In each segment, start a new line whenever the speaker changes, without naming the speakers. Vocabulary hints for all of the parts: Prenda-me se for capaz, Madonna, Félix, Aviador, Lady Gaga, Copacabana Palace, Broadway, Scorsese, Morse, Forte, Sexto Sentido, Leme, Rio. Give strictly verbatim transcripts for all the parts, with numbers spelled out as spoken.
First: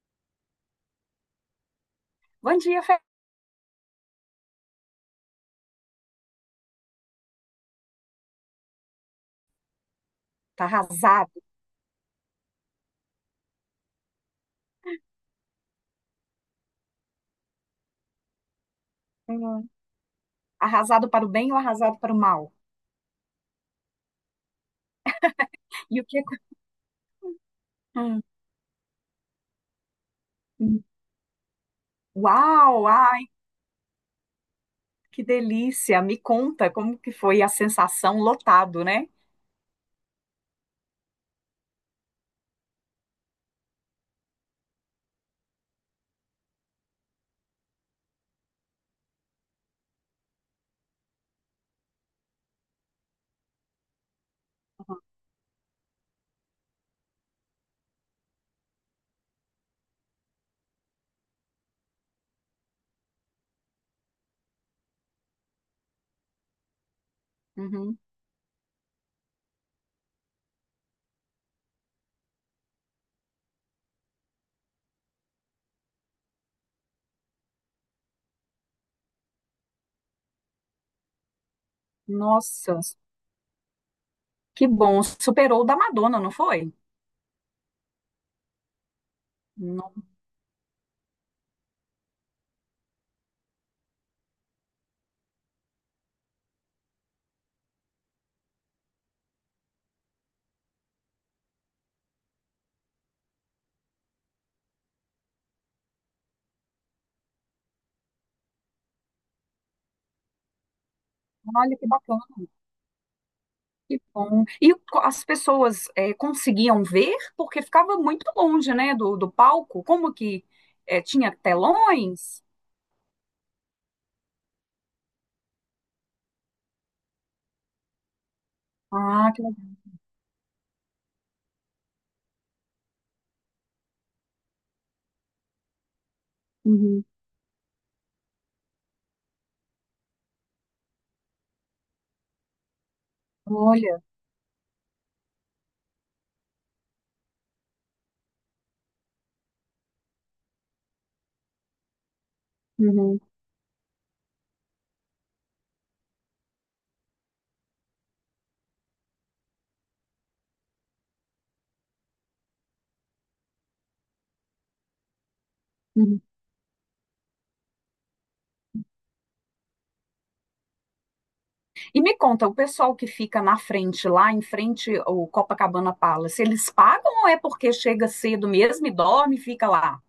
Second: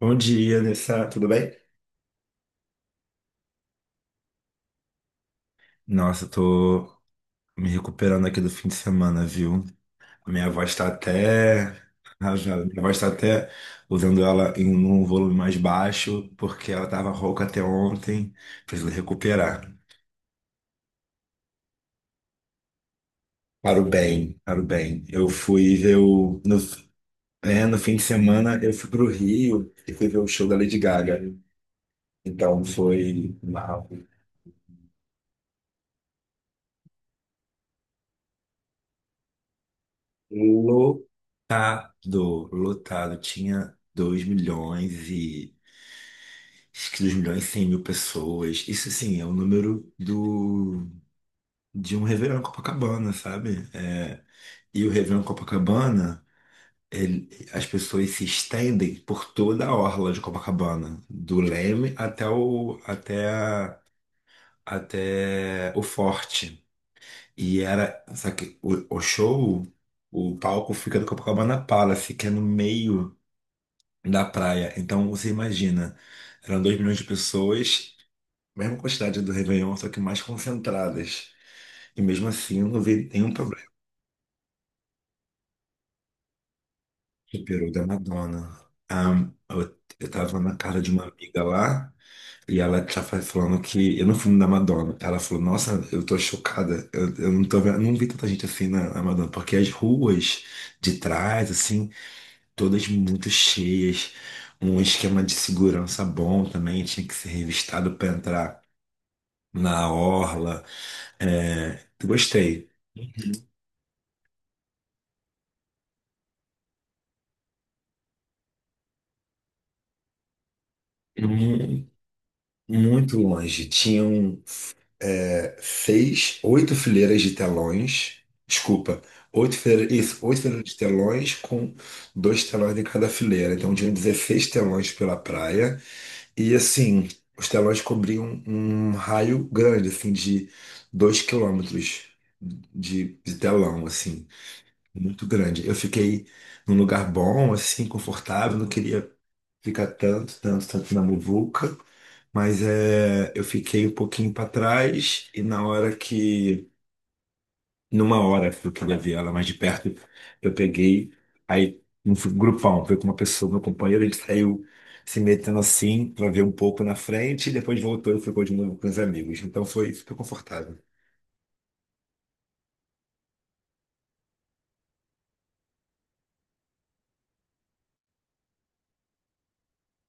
Bom dia, Nessa. Tudo bem?
Bom dia, Fê.
Nossa, eu tô me recuperando aqui do fim de semana, viu? Minha
Tá
voz tá
arrasado.
até. Rasgada. Minha voz tá até usando ela em um volume mais baixo, porque ela tava rouca até ontem. Preciso
Hum.
recuperar.
Arrasado para o bem ou arrasado para o mal?
Para o bem, para o bem. Eu fui ver
E o que...
o. No, é, no fim de
hum,
semana, eu fui pro Rio e fui ver o show da Lady
hum.
Gaga. Então
Uau, ai,
foi mal.
que delícia. Me conta como que foi a sensação, lotado, né?
Lotado, lotado. Tinha dois milhões e. Acho que dois milhões e cem mil pessoas. Isso, sim é o número do, de um Réveillon em Copacabana, sabe? É, e o Réveillon em Copacabana, ele- as pessoas se estendem por toda a orla de Copacabana, do Leme até o, até, a- até o Forte. E
Uhum.
era, só que o, o show, o palco fica no Copacabana Palace, que é no meio da praia. Então, você imagina, eram dois milhões de pessoas, mesma quantidade do Réveillon, só que mais concentradas. E mesmo assim eu
Nossa,
não vi nenhum problema.
que bom. Superou o da Madonna, não foi?
Superou o da Madonna. Ah, eu,
No-
eu tava na casa de uma amiga lá e ela tava falando que. Eu não fui no da Madonna. Ela falou, nossa, eu tô chocada. Eu, eu não tô vendo, não vi tanta gente assim na, na Madonna, porque as ruas de trás, assim, todas muito cheias. Um esquema de segurança bom também, tinha que ser revistado para entrar na orla.
Olha
É,
que bacana,
gostei.
que bom. E co- as pessoas eh, conseguiam ver porque ficava muito longe, né, do, do palco? Como que eh, tinha
mu-
telões?
Muito longe. Tinham é, seis, oito fileiras de telões. Desculpa,
Ah, que
oito
legal.
fileiras, isso, oito fileiras de telões com dois telões em cada fileira. Então tinham dezesseis telões pela praia. E
Uhum.
assim, os telões cobriam um raio grande, assim, de dois quilômetros de, de telão,
Olha.
assim muito grande. Eu fiquei num lugar bom, assim, confortável, não queria ficar tanto, tanto, tanto na muvuca, mas
Uhum.
é, eu fiquei um pouquinho para trás e na hora que, numa hora que eu queria ver ela mais de perto, eu peguei, aí um grupão, veio com uma pessoa, meu companheiro, ele saiu se metendo assim
Uhum.
para ver um pouco na frente e depois voltou e ficou de novo com os amigos. Então foi, ficou confortável.
E me conta, o pessoal que fica na frente, lá em frente ao Copacabana Palace, eles pagam ou é porque chega cedo mesmo e dorme e fica lá?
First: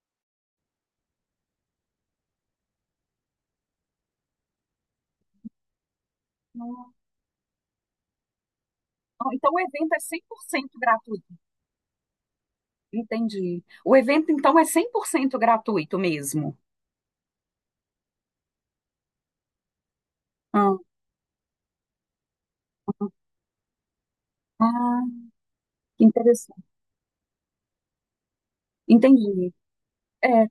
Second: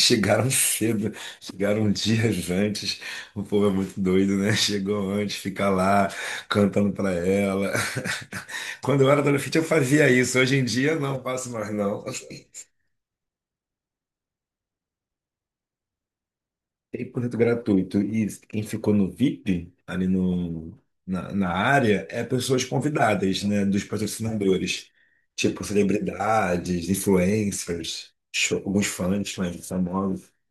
Chegaram cedo, chegaram dias antes. O povo é muito doido, né? Chegou antes, fica lá cantando
Não.
pra ela. Quando eu era
Então
adolescente,
o
eu
evento é
fazia isso. Hoje em
cem por cento
dia, não
gratuito.
faço mais, não.
Entendi. O evento então é cem por cento gratuito mesmo.
cem por cento gratuito. E quem ficou no V I P, ali no,
Ah,
na, na área, é pessoas convidadas, né? Dos patrocinadores.
ah,
Tipo,
que interessante.
celebridades, influencers, show- alguns fãs
Entendi.
mais famosos.
É,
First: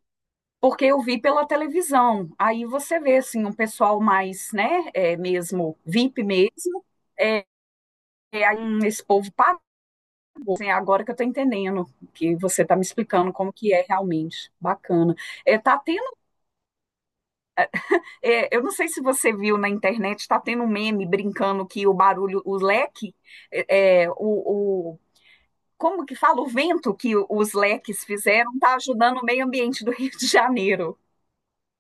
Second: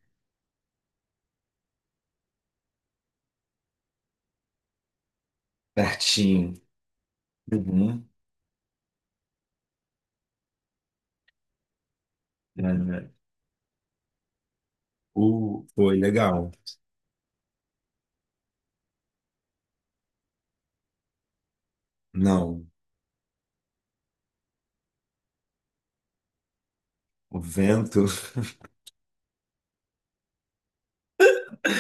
porque eu vi pela televisão. Aí você vê assim um pessoal mais, né, é, mesmo V I P
Pertinho.
mesmo. É,
Uhum.
é, aí esse povo... Assim, agora que eu estou entendendo, que você está me explicando como que é realmente. Bacana. É,
O...
tá
Foi
tendo,
legal.
é, eu não sei se você viu na internet, está tendo um meme brincando que o barulho, o
Não,
leque, é, é, o, o- como que fala? O vento que o-
o
os leques
vento.
fizeram está ajudando o meio ambiente do Rio de Janeiro.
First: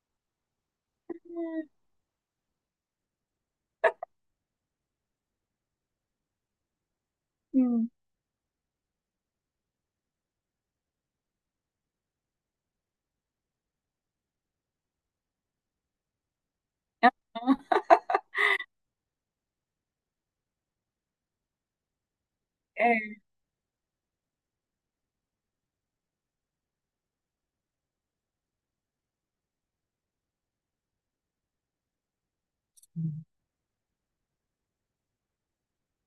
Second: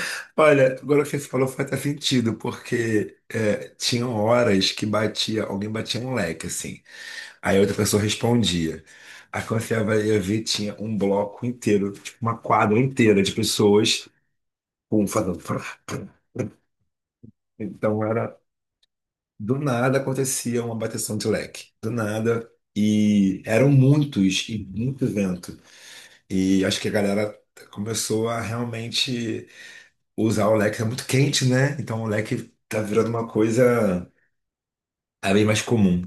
Olha, agora o que você falou faz até sentido, porque é, tinham horas que batia, alguém batia um leque, assim. Aí outra
Hum,
pessoa respondia. Aí quando você vai- ia ver, tinha um bloco inteiro, tipo uma quadra inteira de pessoas com fazendo. Frá, frá. Então era. Do nada acontecia uma bateção de leque. Do nada.
é.
E eram muitos, e muito vento. E acho que a galera começou a realmente. Usar o leque é muito quente, né? Então o leque tá virando uma coisa é bem mais comum.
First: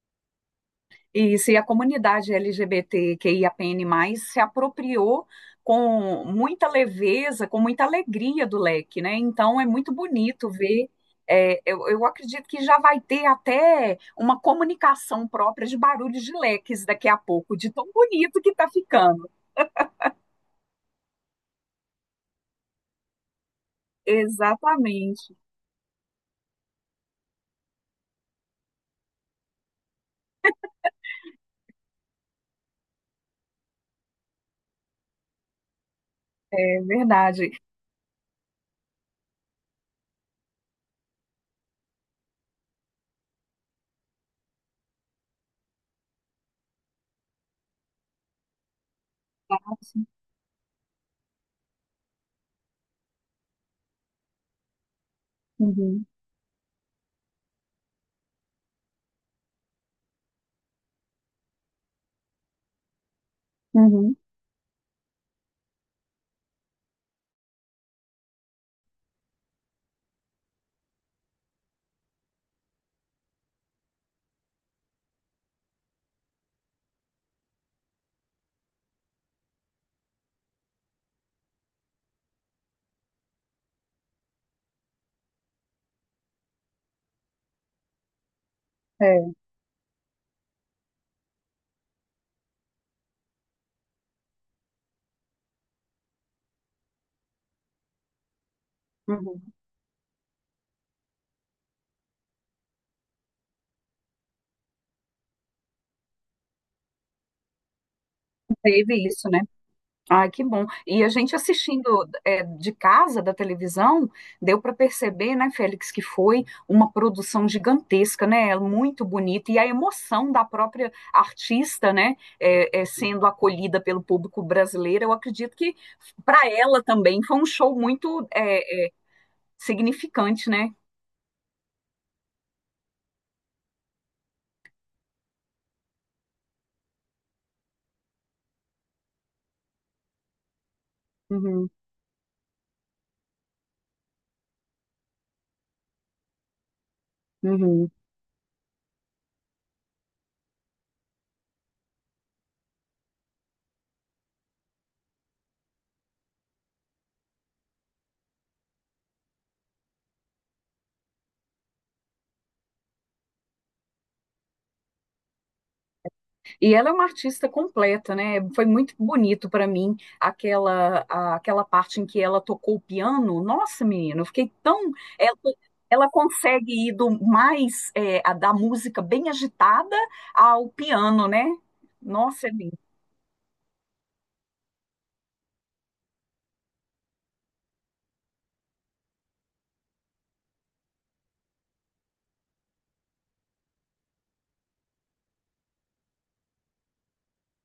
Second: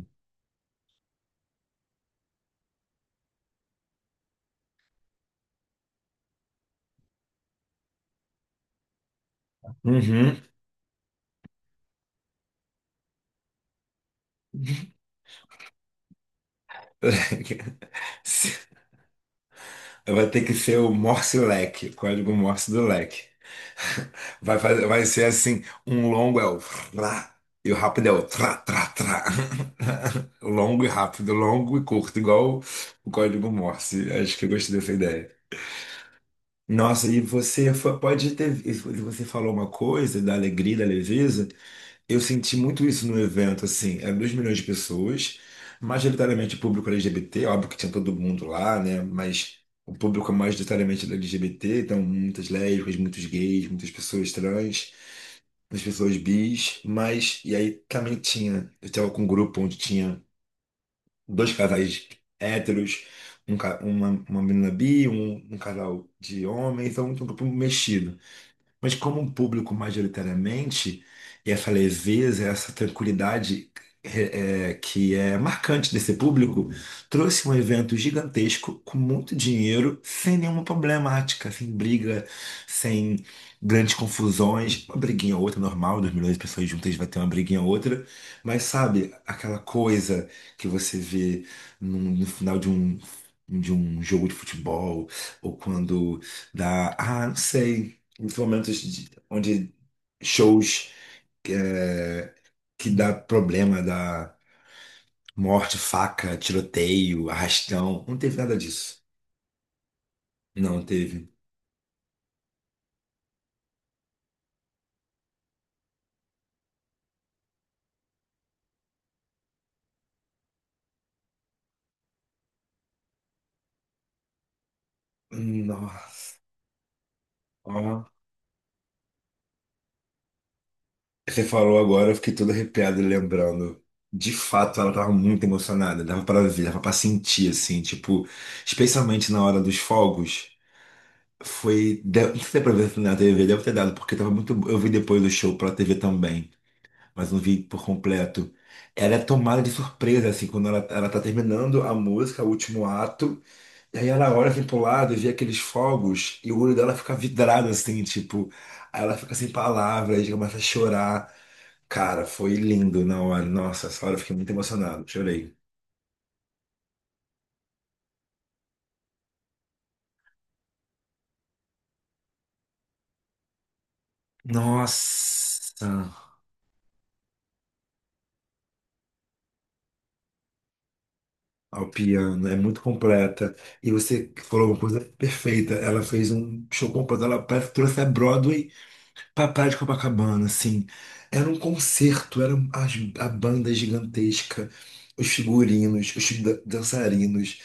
Isso, e a comunidade L G B T Q I A P N mais se apropriou com muita leveza, com muita alegria do leque, né? Então é muito
Uhum.
bonito ver. É, eu, eu acredito que já vai ter até uma comunicação própria de barulhos de leques daqui a pouco, de tão bonito que está ficando.
Vai ter que ser o Morse leque, o código Morse do leque. Vai, fazer, vai ser
Exatamente,
assim, um longo é o tra, e o rápido é o tra, tra, tra. Longo e rápido, longo e curto, igual o código Morse. Acho que eu gostei dessa ideia.
é
Nossa, e
verdade.
você foi- pode ter. E você falou uma coisa da alegria, da leveza. Eu senti muito isso no evento, assim, eram dois milhões de pessoas, majoritariamente público L G B T, óbvio que tinha todo mundo lá, né? Mas o público é majoritariamente era L G B T, então muitas lésbicas, muitos gays, muitas pessoas trans, muitas
Uhum,
pessoas bis, mas e aí também tinha, eu estava com um grupo onde tinha dois casais héteros, um ca-
uhum,
uma, uma menina bi, um, um casal de homem, então um grupo mexido. Mas como um público majoritariamente, e essa leveza, essa tranquilidade eh, eh, que é marcante desse público, trouxe um evento gigantesco com muito dinheiro, sem nenhuma problemática, sem briga, sem grandes confusões, uma briguinha ou outra normal, dois milhões de pessoas juntas vai ter uma briguinha ou outra, mas sabe,
é,
aquela coisa que você vê num- no final de um de um jogo de futebol, ou quando dá, ah, não sei. Muitos momentos de-
uhum.
onde shows é, que dá problema, dá morte, faca, tiroteio, arrastão. Não teve nada disso.
Teve isso, né? Ai, que bom.
Não
E a
teve.
gente assistindo é, de casa, da televisão, deu para perceber, né, Félix, que foi uma produção gigantesca, né? É muito bonita. E a emoção da própria artista, né, é, é, sendo acolhida pelo público brasileiro, eu acredito que
Nossa.
para ela também foi um show
Ó,
muito é, é, significante, né?
você falou agora, eu fiquei todo arrepiado lembrando. De fato, ela tava muito emocionada, dava pra ver, dava pra sentir, assim, tipo, especialmente na hora dos fogos.
Uhum,
Foi. de- Não sei se deu pra ver na T V, deve ter dado, porque tava muito. Eu vi depois do show pela T V também, mas não vi por
uhum.
completo. Ela é tomada de surpresa, assim, quando ela, ela tá terminando a música, o último ato, e aí ela olha assim pro lado e vê aqueles fogos, e o olho dela fica vidrado, assim, tipo, aí ela fica sem palavras, e começa a chorar. Cara, foi lindo na hora. Nossa, essa hora eu fiquei muito emocionado, chorei.
E ela é uma artista completa, né? Foi muito bonito para mim aquela a- aquela parte em que ela tocou o piano. Nossa, menina, eu fiquei tão... Ela, Ela
Nossa,
consegue ir do mais é, a da música bem agitada ao piano, né?
ao piano,
Nossa, é
é
lindo.
muito completa. E você falou uma coisa perfeita. Ela fez um show completo, ela parece que trouxe a Broadway pra Praia de Copacabana, assim. Era um concerto, era as- a banda gigantesca, os figurinos, os dan- dançarinos,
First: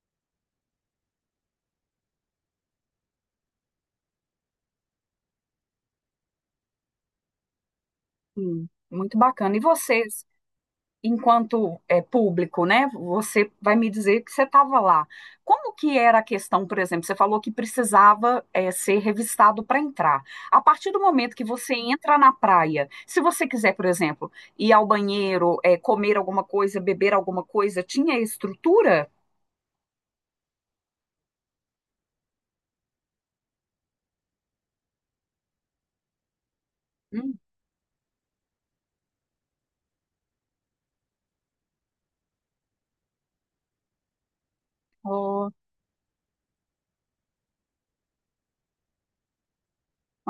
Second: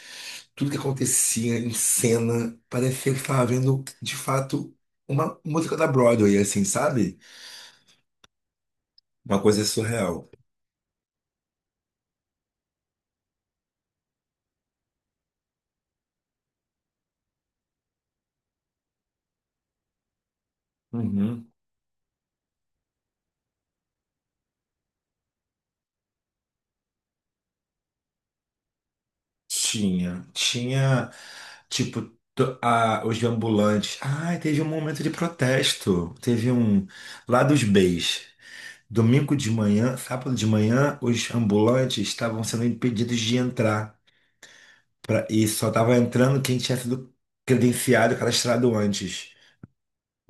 tudo que acontecia em cena, parecia que estava vendo, de fato, uma música da Broadway, assim, sabe?
Sim, muito
Uma
bacana. E
coisa
você?
surreal.
Enquanto é, público, né? Você vai me dizer que você estava lá. Como que era a questão, por exemplo? Você falou que precisava é, ser revistado para entrar. A partir do momento que
Uhum.
você entra na praia, se você quiser, por exemplo, ir ao banheiro, é, comer alguma coisa, beber alguma coisa, tinha estrutura?
Tinha. Tinha, tipo, to- a- os ambulantes. Ai, teve um momento de protesto. Teve um.
Hum,
Lá dos B's. Domingo de manhã, sábado de manhã, os ambulantes estavam sendo impedidos de entrar. Pra, e
oh,
só estava entrando quem tinha sido credenciado, cadastrado antes.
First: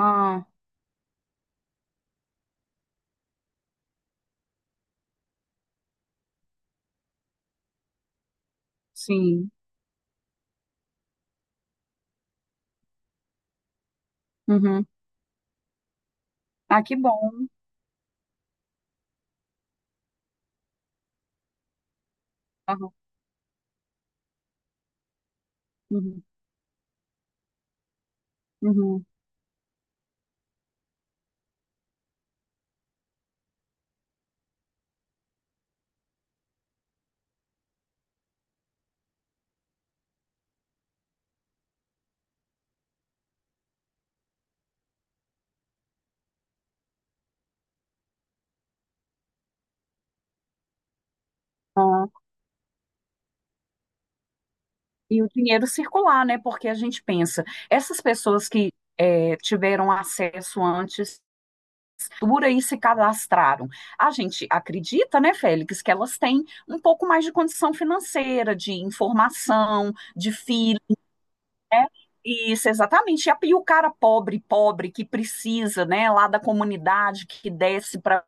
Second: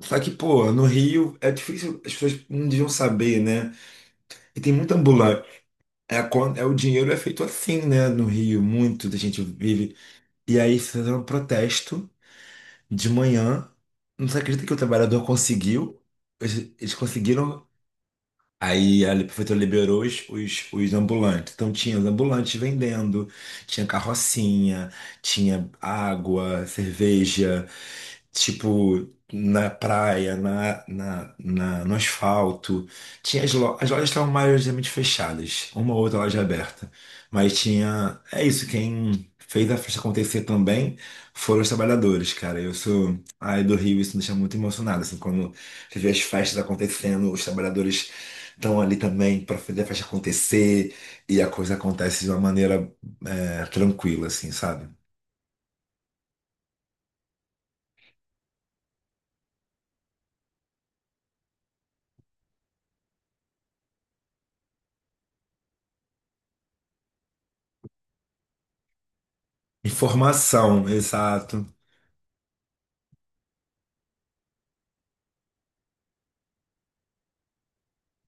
Só que, pô, no Rio é difícil, as pessoas não deviam saber, né? E tem muita ambulante. É, quando- é, o dinheiro é feito assim, né? No Rio, muito da gente
sim.
vive. E aí fizeram um protesto de manhã. Não se acredita que o
Uhum.
trabalhador conseguiu. Eles,
Ah,
eles
que bom.
conseguiram. Aí a prefeitura liberou os, os, os ambulantes. Então tinha os ambulantes
Aham,
vendendo, tinha carrocinha, tinha
uhum,
água, cerveja,
uhum.
tipo, na praia, na, na, na- no asfalto. Tinha as, lo- as lojas estavam majoritariamente fechadas, uma ou outra loja aberta. Mas tinha. É isso, quem fez a festa acontecer também foram os trabalhadores, cara. Eu sou. Ai, do Rio, isso me deixa muito emocionado, assim, quando você vê as festas acontecendo, os trabalhadores estão ali também para fazer a festa acontecer e a coisa acontece de uma maneira é, tranquila, assim, sabe?
E o dinheiro circular, né? Porque a gente pensa, essas pessoas que é, tiveram acesso antes, por aí se cadastraram. A gente acredita, né, Félix, que elas têm um pouco mais de condição financeira, de informação, de filho,
Informação, exato.
né? Isso, exatamente. E a- e o cara pobre, pobre, que precisa, né, lá da comunidade, que desce para...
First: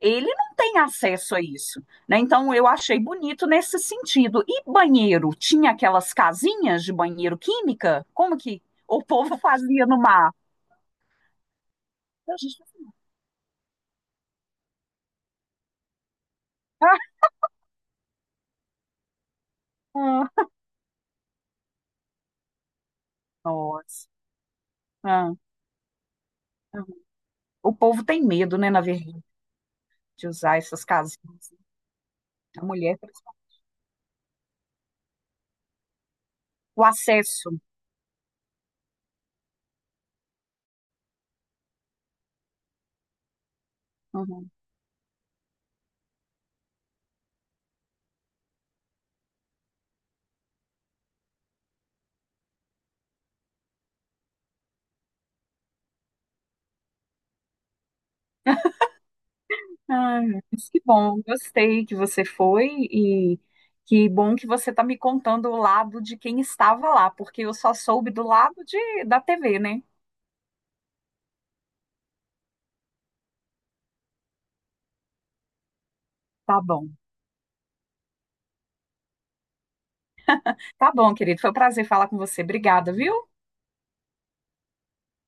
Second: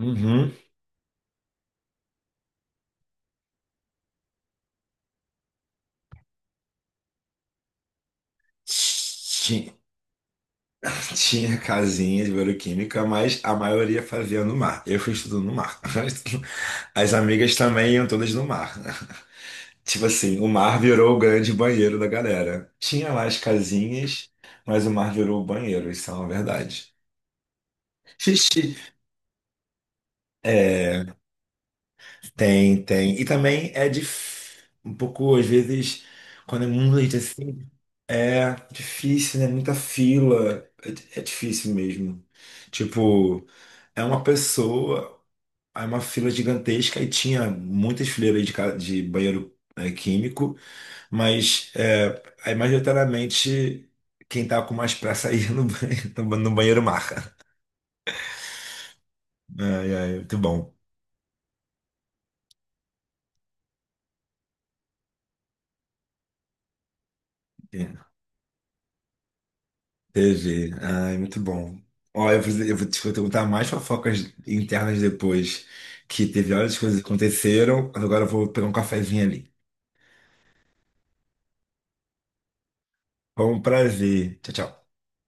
Ele não tem acesso a isso, né? Então eu achei bonito nesse sentido. E banheiro, tinha aquelas casinhas de banheiro química? Como que o povo
Tinha.
fazia no mar?
Tinha casinha de
A gente-
bioquímica, mas a maioria fazia no mar. Eu fui estudando no mar. As amigas também iam todas no mar. Tipo assim,
Ah,
o mar virou o grande banheiro da galera. Tinha lá as
nossa.
casinhas, mas o mar
Ah,
virou o banheiro, isso é uma
ah.
verdade.
O povo tem medo, né, na verdade, de usar essas
É,
casinhas. A
tem,
mulher,
tem. E também é dif... um pouco, às vezes, quando é
o
muito leite
acesso.
assim, é difícil, né? Muita fila. É, di- é difícil mesmo. Tipo, é uma
Uhum.
pessoa, é uma fila gigantesca e tinha muitas fileiras de, ca- de banheiro é, químico, mas é, aí, majoritariamente quem tá com mais pressa aí no banheiro, no banheiro marca. Ai, ai,
Ai,
muito
mas
bom.
que bom, gostei que você foi, e que bom que você está me contando o lado de quem estava lá, porque eu só
É.
soube do lado de, da T V, né?
Teve. Ai, muito bom. Ó, eu vou, eu vou te perguntar mais fofocas internas depois, que teve
Tá
várias
bom.
coisas que aconteceram. Agora eu vou pegar um cafezinho ali.
Tá bom, querido. Foi um prazer falar com você. Obrigada, viu?
Foi um prazer. Tchau, tchau.